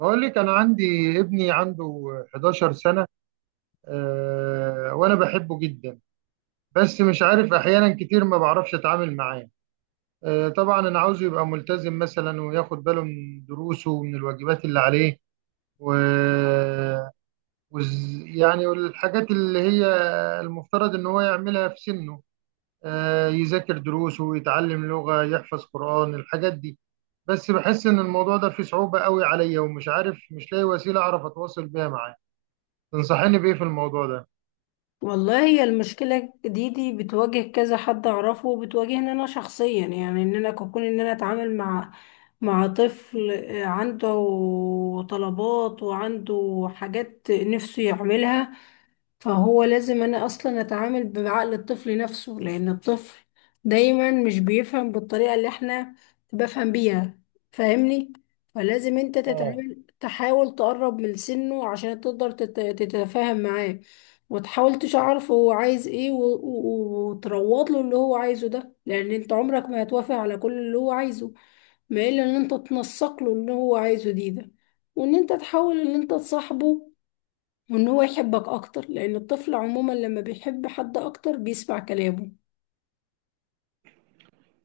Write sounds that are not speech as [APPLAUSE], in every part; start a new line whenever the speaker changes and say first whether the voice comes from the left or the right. right: بقول لك انا عندي ابني عنده 11 سنة، وانا بحبه جدا. بس مش عارف احيانا كتير ما بعرفش اتعامل معاه. طبعا انا عاوزه يبقى ملتزم مثلا وياخد باله من دروسه ومن الواجبات اللي عليه و... يعني الحاجات اللي هي المفترض ان هو يعملها في سنه، يذاكر دروسه ويتعلم لغة يحفظ قرآن الحاجات دي. بس بحس ان الموضوع ده فيه صعوبة قوي عليا ومش عارف، مش لاقي وسيلة اعرف اتواصل بيها معاه. تنصحني بإيه في الموضوع ده؟
left: والله هي المشكلة دي بتواجه كذا حد أعرفه وبتواجهني أنا شخصيا، يعني إن أنا كون إن أنا أتعامل مع طفل، عنده طلبات وعنده حاجات نفسه يعملها. فهو لازم انا اصلا اتعامل بعقل الطفل نفسه، لان الطفل دايما مش بيفهم بالطريقة اللي احنا بفهم بيها. فاهمني؟ فلازم انت
right: اه.
left: تتعامل، تحاول تقرب من سنه عشان تقدر تتفاهم معاه. وتحاول تشعرف هو عايز ايه، وتروض له اللي هو عايزه ده، لان انت عمرك ما هتوافق على كل اللي هو عايزه. ما الا ان انت تنسق له اللي هو عايزه ده، وان انت تحاول ان انت تصاحبه، وان هو يحبك اكتر، لان الطفل عموما لما بيحب حد اكتر بيسمع كلامه.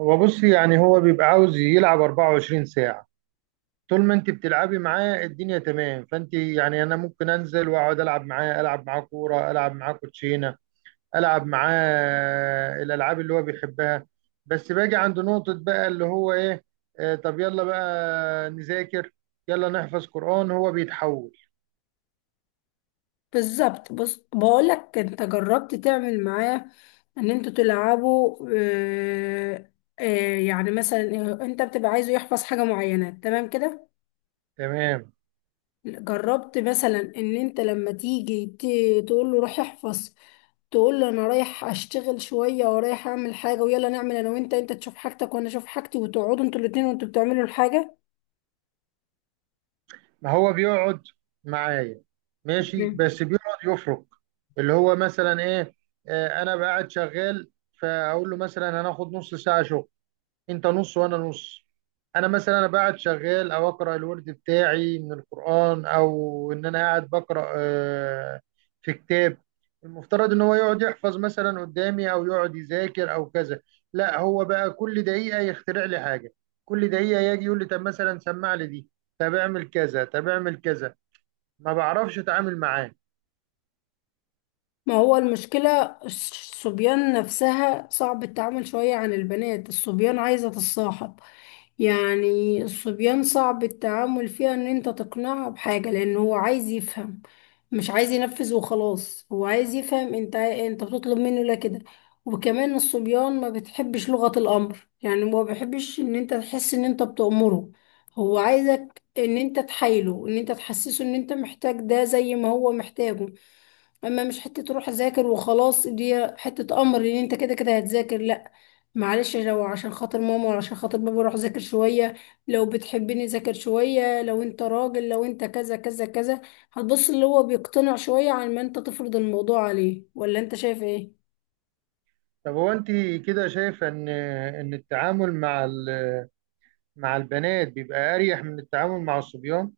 right: هو بص يعني هو بيبقى عاوز يلعب 24 ساعة. طول ما انت بتلعبي معاه الدنيا تمام، فانت يعني انا ممكن انزل واقعد العب معاه، العب معاه كورة، العب معاه كوتشينة، العب معاه الالعاب اللي هو بيحبها. بس باجي عند نقطة بقى اللي هو ايه، طب يلا بقى نذاكر، يلا نحفظ قرآن، هو بيتحول.
left: بالظبط. بص بقولك، انت جربت تعمل معاه ان انتوا تلعبوا؟ آه، آه، يعني مثلا انت بتبقى عايزه يحفظ حاجة معينة، تمام كده؟
right: تمام.
left: جربت مثلا ان انت لما تيجي تقول له روح احفظ، تقول له انا رايح اشتغل شوية ورايح اعمل حاجة، ويلا نعمل انا وانت، انت تشوف حاجتك وانا اشوف حاجتي، وتقعدوا انتوا الاتنين وانتوا بتعملوا الحاجة.
right: ما هو بيقعد معايا، ماشي، بس بيقعد يفرق اللي هو مثلا ايه. انا بقعد شغال، فاقول له مثلا هناخد نص ساعه شغل، انت نص وانا نص. انا مثلا انا قاعد شغال او اقرا الورد بتاعي من القران، او ان انا قاعد بقرا، في كتاب المفترض ان هو يقعد يحفظ مثلا قدامي، او يقعد يذاكر، او كذا. لا هو بقى كل دقيقه يخترع لي حاجه، كل دقيقه يجي يقول لي طب مثلا سمع لي دي، طب اعمل كذا، طب اعمل كذا. ما بعرفش اتعامل معاه.
left: ما هو المشكلة الصبيان نفسها صعب التعامل شوية عن البنات. الصبيان عايزة تتصاحب، يعني الصبيان صعب التعامل فيها ان انت تقنعه بحاجة، لان هو عايز يفهم، مش عايز ينفذ وخلاص. هو عايز يفهم انت بتطلب منه لا كده. وكمان الصبيان ما بتحبش لغة الامر، يعني ما بيحبش ان انت تحس ان انت بتأمره. هو عايزك ان انت تحايله، ان انت تحسسه ان انت محتاج ده زي ما هو محتاجه. اما مش حته تروح اذاكر وخلاص، دي حته امر ان انت كده كده هتذاكر، لا. معلش لو عشان خاطر ماما ولا عشان خاطر بابا روح ذاكر شويه، لو بتحبني ذاكر شويه، لو انت راجل، لو انت كذا كذا كذا. هتبص اللي هو بيقتنع شويه عن ما انت تفرض الموضوع عليه، ولا انت شايف ايه؟
right: طب هو انت كده شايفه ان التعامل مع مع البنات بيبقى اريح من التعامل مع الصبيان؟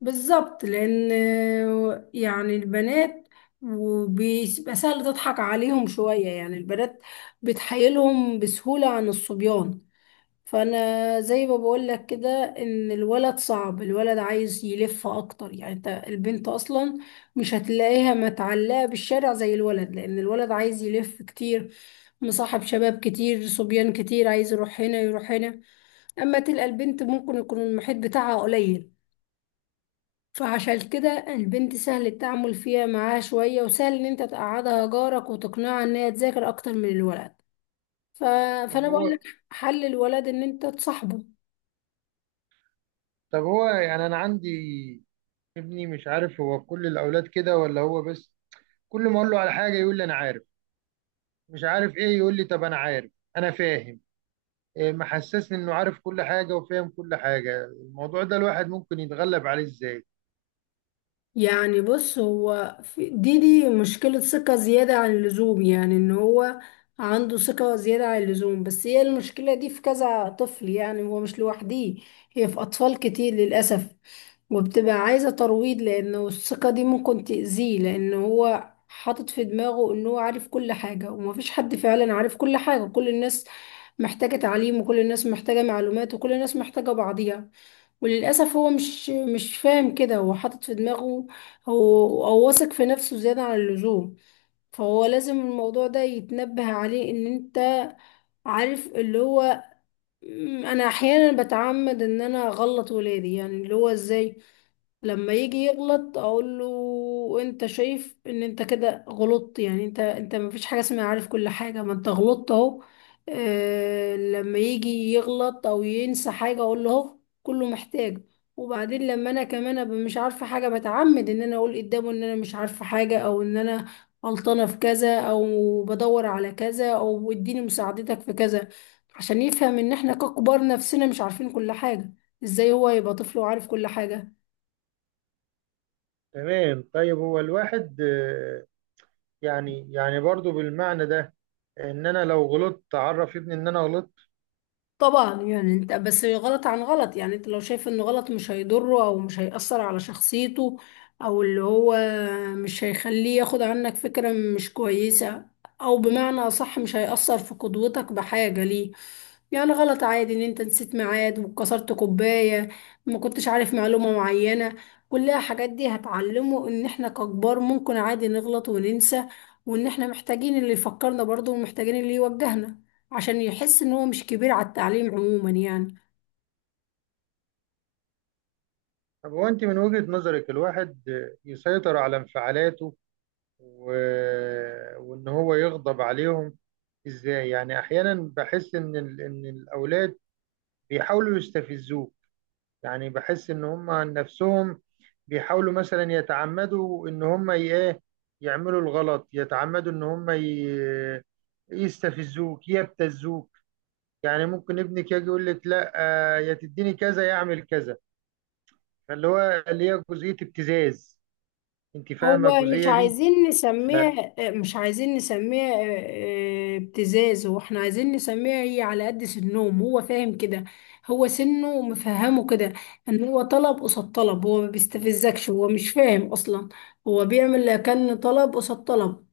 left: بالظبط، لان يعني البنات وبيبقى سهل تضحك عليهم شويه. يعني البنات بتحايلهم بسهوله عن الصبيان. فانا زي ما بقول لك كده، ان الولد صعب. الولد عايز يلف اكتر، يعني انت البنت اصلا مش هتلاقيها متعلقه بالشارع زي الولد، لان الولد عايز يلف كتير، مصاحب شباب كتير، صبيان كتير، عايز يروح هنا يروح هنا. اما تلقى البنت ممكن يكون المحيط بتاعها قليل، فعشان كده البنت سهل التعامل فيها معاها شويه، وسهل ان انت تقعدها جارك وتقنعها ان هي تذاكر اكتر من الولد. ف...
right: طب
left: فانا بقول
right: هو
left: لك، حل الولد ان انت تصاحبه.
right: طب هو يعني انا عندي ابني مش عارف هو كل الاولاد كده ولا هو بس. كل ما اقول له على حاجه يقول لي انا عارف، مش عارف ايه يقول لي طب انا عارف، انا فاهم. إيه محسسني انه عارف كل حاجه وفاهم كل حاجه؟ الموضوع ده الواحد ممكن يتغلب عليه ازاي؟
left: يعني بص، هو دي مشكلة ثقة زيادة عن اللزوم، يعني ان هو عنده ثقة زيادة عن اللزوم. بس هي المشكلة دي في كذا طفل، يعني هو مش لوحديه، هي في أطفال كتير للأسف. وبتبقى عايزة ترويض، لأنه الثقة دي ممكن تأذيه، لأن هو حاطط في دماغه إن هو عارف كل حاجة، ومفيش حد فعلا عارف كل حاجة. كل الناس محتاجة تعليم، وكل الناس محتاجة معلومات، وكل الناس محتاجة بعضيها. وللأسف هو مش فاهم كده، هو حاطط في دماغه هو أو واثق في نفسه زيادة عن اللزوم. فهو لازم الموضوع ده يتنبه عليه. إن أنت عارف اللي هو، أنا أحيانا بتعمد إن أنا أغلط ولادي، يعني اللي هو إزاي؟ لما يجي يغلط اقول له انت شايف ان انت كده غلطت؟ يعني انت ما فيش حاجه اسمها عارف كل حاجه، ما انت غلطت اهو. آه، لما يجي يغلط او ينسى حاجه اقول له اهو، كله محتاج. وبعدين لما انا كمان ابقى مش عارفه حاجه، بتعمد ان انا اقول قدامه ان انا مش عارفه حاجه، او ان انا غلطانه في كذا، او بدور على كذا، او اديني مساعدتك في كذا، عشان يفهم ان احنا ككبار نفسنا مش عارفين كل حاجه، ازاي هو يبقى طفل وعارف كل حاجه؟
right: تمام طيب، هو الواحد، يعني برضو بالمعنى ده، ان انا لو غلطت اعرف ابني ان انا غلطت؟
left: طبعا، يعني انت بس غلط عن غلط. يعني انت لو شايف انه غلط مش هيضره او مش هيأثر على شخصيته، او اللي هو مش هيخليه ياخد عنك فكرة مش كويسة، او بمعنى اصح مش هيأثر في قدوتك بحاجة ليه. يعني غلط عادي ان انت نسيت ميعاد، وكسرت كوباية، ما كنتش عارف معلومة معينة. كلها حاجات دي هتعلمه ان احنا ككبار ممكن عادي نغلط وننسى، وان احنا محتاجين اللي يفكرنا برضه، ومحتاجين اللي يوجهنا، عشان يحس ان هو مش كبير على التعليم عموما يعني.
right: طب هو انت من وجهة نظرك الواحد، يسيطر على انفعالاته و... وان هو يغضب عليهم ازاي؟ يعني احيانا بحس ان ان الاولاد بيحاولوا يستفزوه. يعني بحس ان هم عن نفسهم بيحاولوا مثلا يتعمدوا ان هم ايه، يعملوا الغلط، يتعمدوا ان هم يستفزوك يبتزوك. يعني ممكن ابنك يجي يقول لك لا، يا تديني كذا يعمل كذا. فاللي هو اللي هي جزئية ابتزاز. انت
left: هو
right: فاهمة
left: مش
right: الجزئية دي؟
left: عايزين
right: ف...
left: نسميها مش عايزين نسميها ابتزاز، واحنا عايزين نسميها هي على قد سنهم. هو فاهم كده، هو سنه مفهمه كده. ان هو طلب قصاد طلب. هو ما بيستفزكش، هو مش فاهم اصلا. هو بيعمل كأن طلب قصاد طلب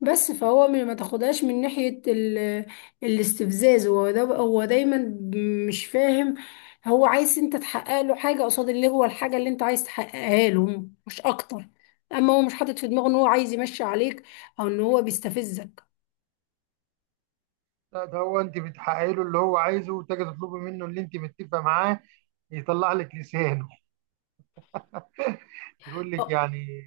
left: بس. فهو ما تاخدهاش من ناحية الاستفزاز. هو ده، هو دايما مش فاهم. هو عايز انت تحقق له حاجة قصاد اللي هو الحاجة اللي انت عايز تحققها له، مش اكتر. اما هو مش حاطط في دماغه ان هو عايز يمشي عليك، او ان هو بيستفزك.
right: لا ده هو انت بتحققي له اللي هو عايزه، وتجي تطلبي منه اللي انت متفقه معاه، يطلع لك لسانه [LAUGHS] يقول لك يعني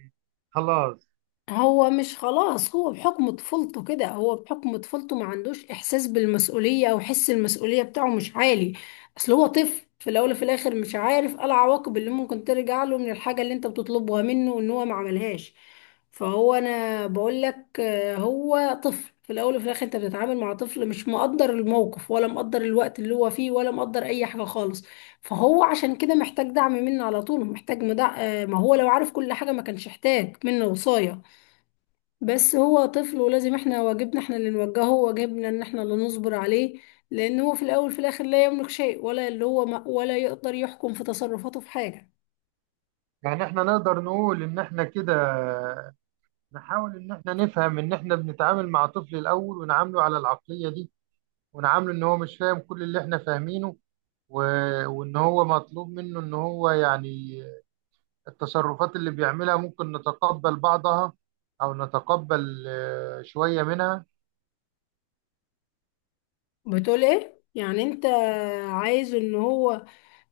right: خلاص.
left: هو مش خلاص، هو بحكم طفولته كده، هو بحكم طفولته ما عندوش احساس بالمسؤولية، او حس المسؤولية بتاعه مش عالي. اصل هو طفل في الاول وفي الاخر، مش عارف ايه العواقب اللي ممكن ترجع له من الحاجة اللي انت بتطلبها منه ان هو ما عملهاش. فهو انا بقول لك، هو طفل في الاول وفي الاخر. انت بتتعامل مع طفل مش مقدر الموقف، ولا مقدر الوقت اللي هو فيه، ولا مقدر اي حاجة خالص. فهو عشان كده محتاج دعم منه على طول، محتاج مدع... آه، ما هو لو عارف كل حاجة ما كانش احتاج منه وصاية. بس هو طفل، ولازم احنا واجبنا احنا اللي نوجهه، وواجبنا ان احنا اللي نصبر عليه، لان هو في الاول في الاخر لا يملك شيء، ولا اللي هو ما ولا يقدر يحكم في تصرفاته في حاجة.
right: يعني احنا نقدر نقول ان احنا كده نحاول ان احنا نفهم ان احنا بنتعامل مع طفل الاول، ونعامله على العقلية دي، ونعامله ان هو مش فاهم كل اللي احنا فاهمينه و... وان هو مطلوب منه ان هو يعني، التصرفات اللي بيعملها ممكن نتقبل بعضها، او نتقبل شوية منها.
left: بتقول ايه يعني؟ انت عايز ان هو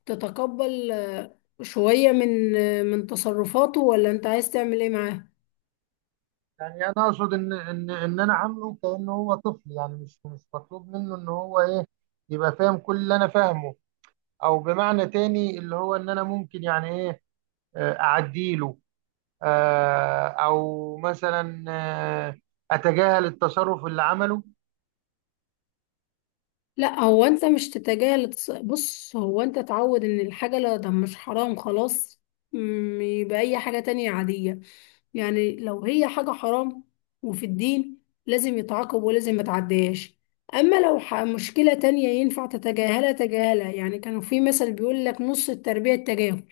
left: تتقبل شوية من من تصرفاته، ولا انت عايز تعمل ايه معاه؟
right: يعني انا اقصد ان انا عامله كانه هو طفل، يعني مش مطلوب منه ان هو ايه، يبقى فاهم كل اللي انا فاهمه. او بمعنى تاني اللي هو ان انا ممكن يعني ايه، اعديله، او مثلا اتجاهل التصرف اللي عمله.
left: لا هو انت مش تتجاهل بص، هو انت تعود ان الحاجة لا، ده مش حرام خلاص، يبقى اي حاجة تانية عادية. يعني لو هي حاجة حرام وفي الدين لازم يتعاقب، ولازم ما تعديهاش. اما لو مشكلة تانية ينفع تتجاهلها، تجاهلها. يعني كانوا في مثل بيقول لك، نص التربية التجاهل.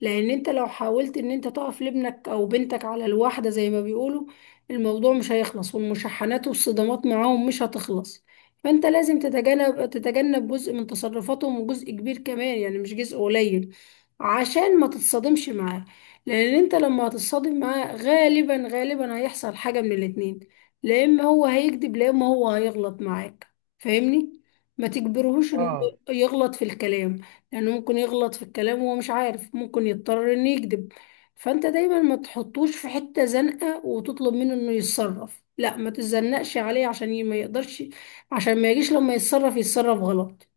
left: لان انت لو حاولت ان انت تقف لابنك او بنتك على الواحدة زي ما بيقولوا، الموضوع مش هيخلص، والمشاحنات والصدامات معاهم مش هتخلص. فانت لازم تتجنب جزء من تصرفاتهم، وجزء كبير كمان يعني، مش جزء قليل، عشان ما تتصادمش معاه. لان انت لما هتتصادم معاه غالبا غالبا هيحصل حاجة من الاتنين، لا اما هو هيكذب، لا اما هو هيغلط معاك. فاهمني؟ ما تجبرهوش انه
right: اه،
left: يغلط في الكلام، لأنه ممكن يغلط في الكلام وهو مش عارف، ممكن يضطر إنه يكذب. فأنت دايما ما تحطوش في حتة زنقة وتطلب منه إنه يتصرف، لا، ما تتزنقش عليه عشان ما يقدرش، عشان ما يجيش لما يتصرف يتصرف غلط.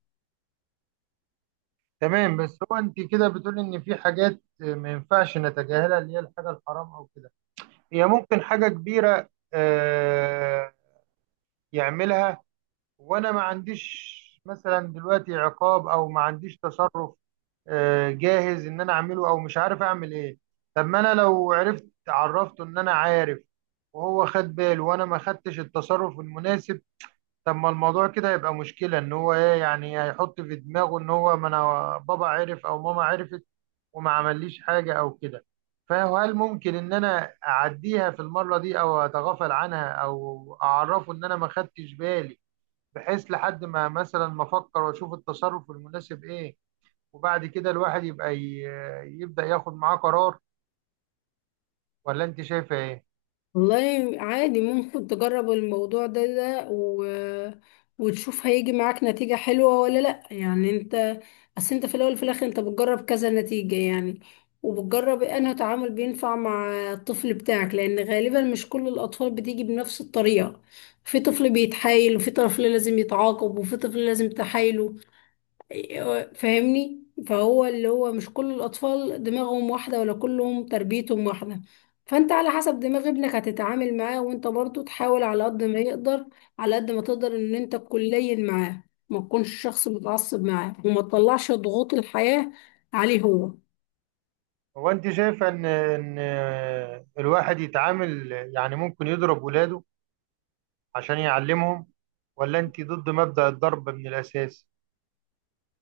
right: تمام. بس هو انت كده بتقول ان في حاجات، ما ينفعش نتجاهلها اللي هي الحاجه الحرام او كده. هي ممكن حاجه كبيره يعملها، وانا ما عنديش مثلا دلوقتي عقاب، او ما عنديش تصرف جاهز ان انا اعمله، او مش عارف اعمل ايه. طب ما انا لو عرفت عرفته ان انا عارف، وهو خد باله وانا ما خدتش التصرف المناسب. طب ما الموضوع كده هيبقى مشكلة، ان هو ايه يعني، هيحط في دماغه ان هو ما انا بابا عرف او ماما عرفت وما عمليش حاجة او كده. فهل ممكن ان انا اعديها في المرة دي او اتغافل عنها، او اعرفه ان انا ما خدتش بالي، بحيث لحد ما مثلا ما افكر واشوف التصرف المناسب ايه، وبعد كده الواحد يبقى يبدأ ياخد معاه قرار؟ ولا انت شايفه ايه؟
left: والله عادي ممكن تجرب الموضوع ده وتشوف هيجي معاك نتيجة حلوة ولا لأ. يعني انت اصل انت في الأول وفي الآخر انت بتجرب كذا نتيجة، يعني وبتجرب إيه، انه تعامل بينفع مع الطفل بتاعك، لأن غالبا مش كل الأطفال بتيجي بنفس الطريقة. في طفل بيتحايل، وفي طفل لازم يتعاقب، وفي طفل لازم تحايله. أيوة، فاهمني؟ فهو اللي هو مش كل الأطفال دماغهم واحدة، ولا كلهم تربيتهم واحدة. فأنت على حسب دماغ ابنك هتتعامل معاه. وأنت برضو تحاول على قد ما يقدر، على قد ما تقدر إن أنت تكون لين معاه، ما تكونش شخص متعصب معاه، وما تطلعش ضغوط الحياة عليه هو.
right: هو انت شايفه ان الواحد يتعامل يعني ممكن يضرب ولاده عشان يعلمهم؟ ولا انت ضد مبدأ الضرب من الاساس؟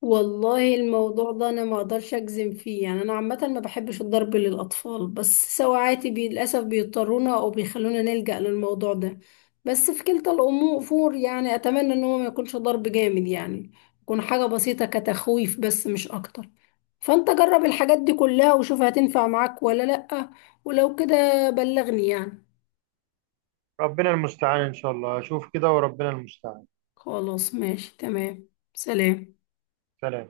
left: والله الموضوع ده انا ما اقدرش اجزم فيه. يعني انا عامه ما بحبش الضرب للاطفال، بس سواعاتي للاسف بيضطرونا او بيخلونا نلجأ للموضوع ده. بس في كلتا الامور، يعني اتمنى ان هو ما يكونش ضرب جامد، يعني يكون حاجه بسيطه كتخويف بس، مش اكتر. فانت جرب الحاجات دي كلها وشوف هتنفع معاك ولا لأ، ولو كده بلغني يعني.
right: ربنا المستعان ان شاء الله اشوف كده وربنا المستعان.
left: خلاص، ماشي، تمام. سلام.
right: سلام.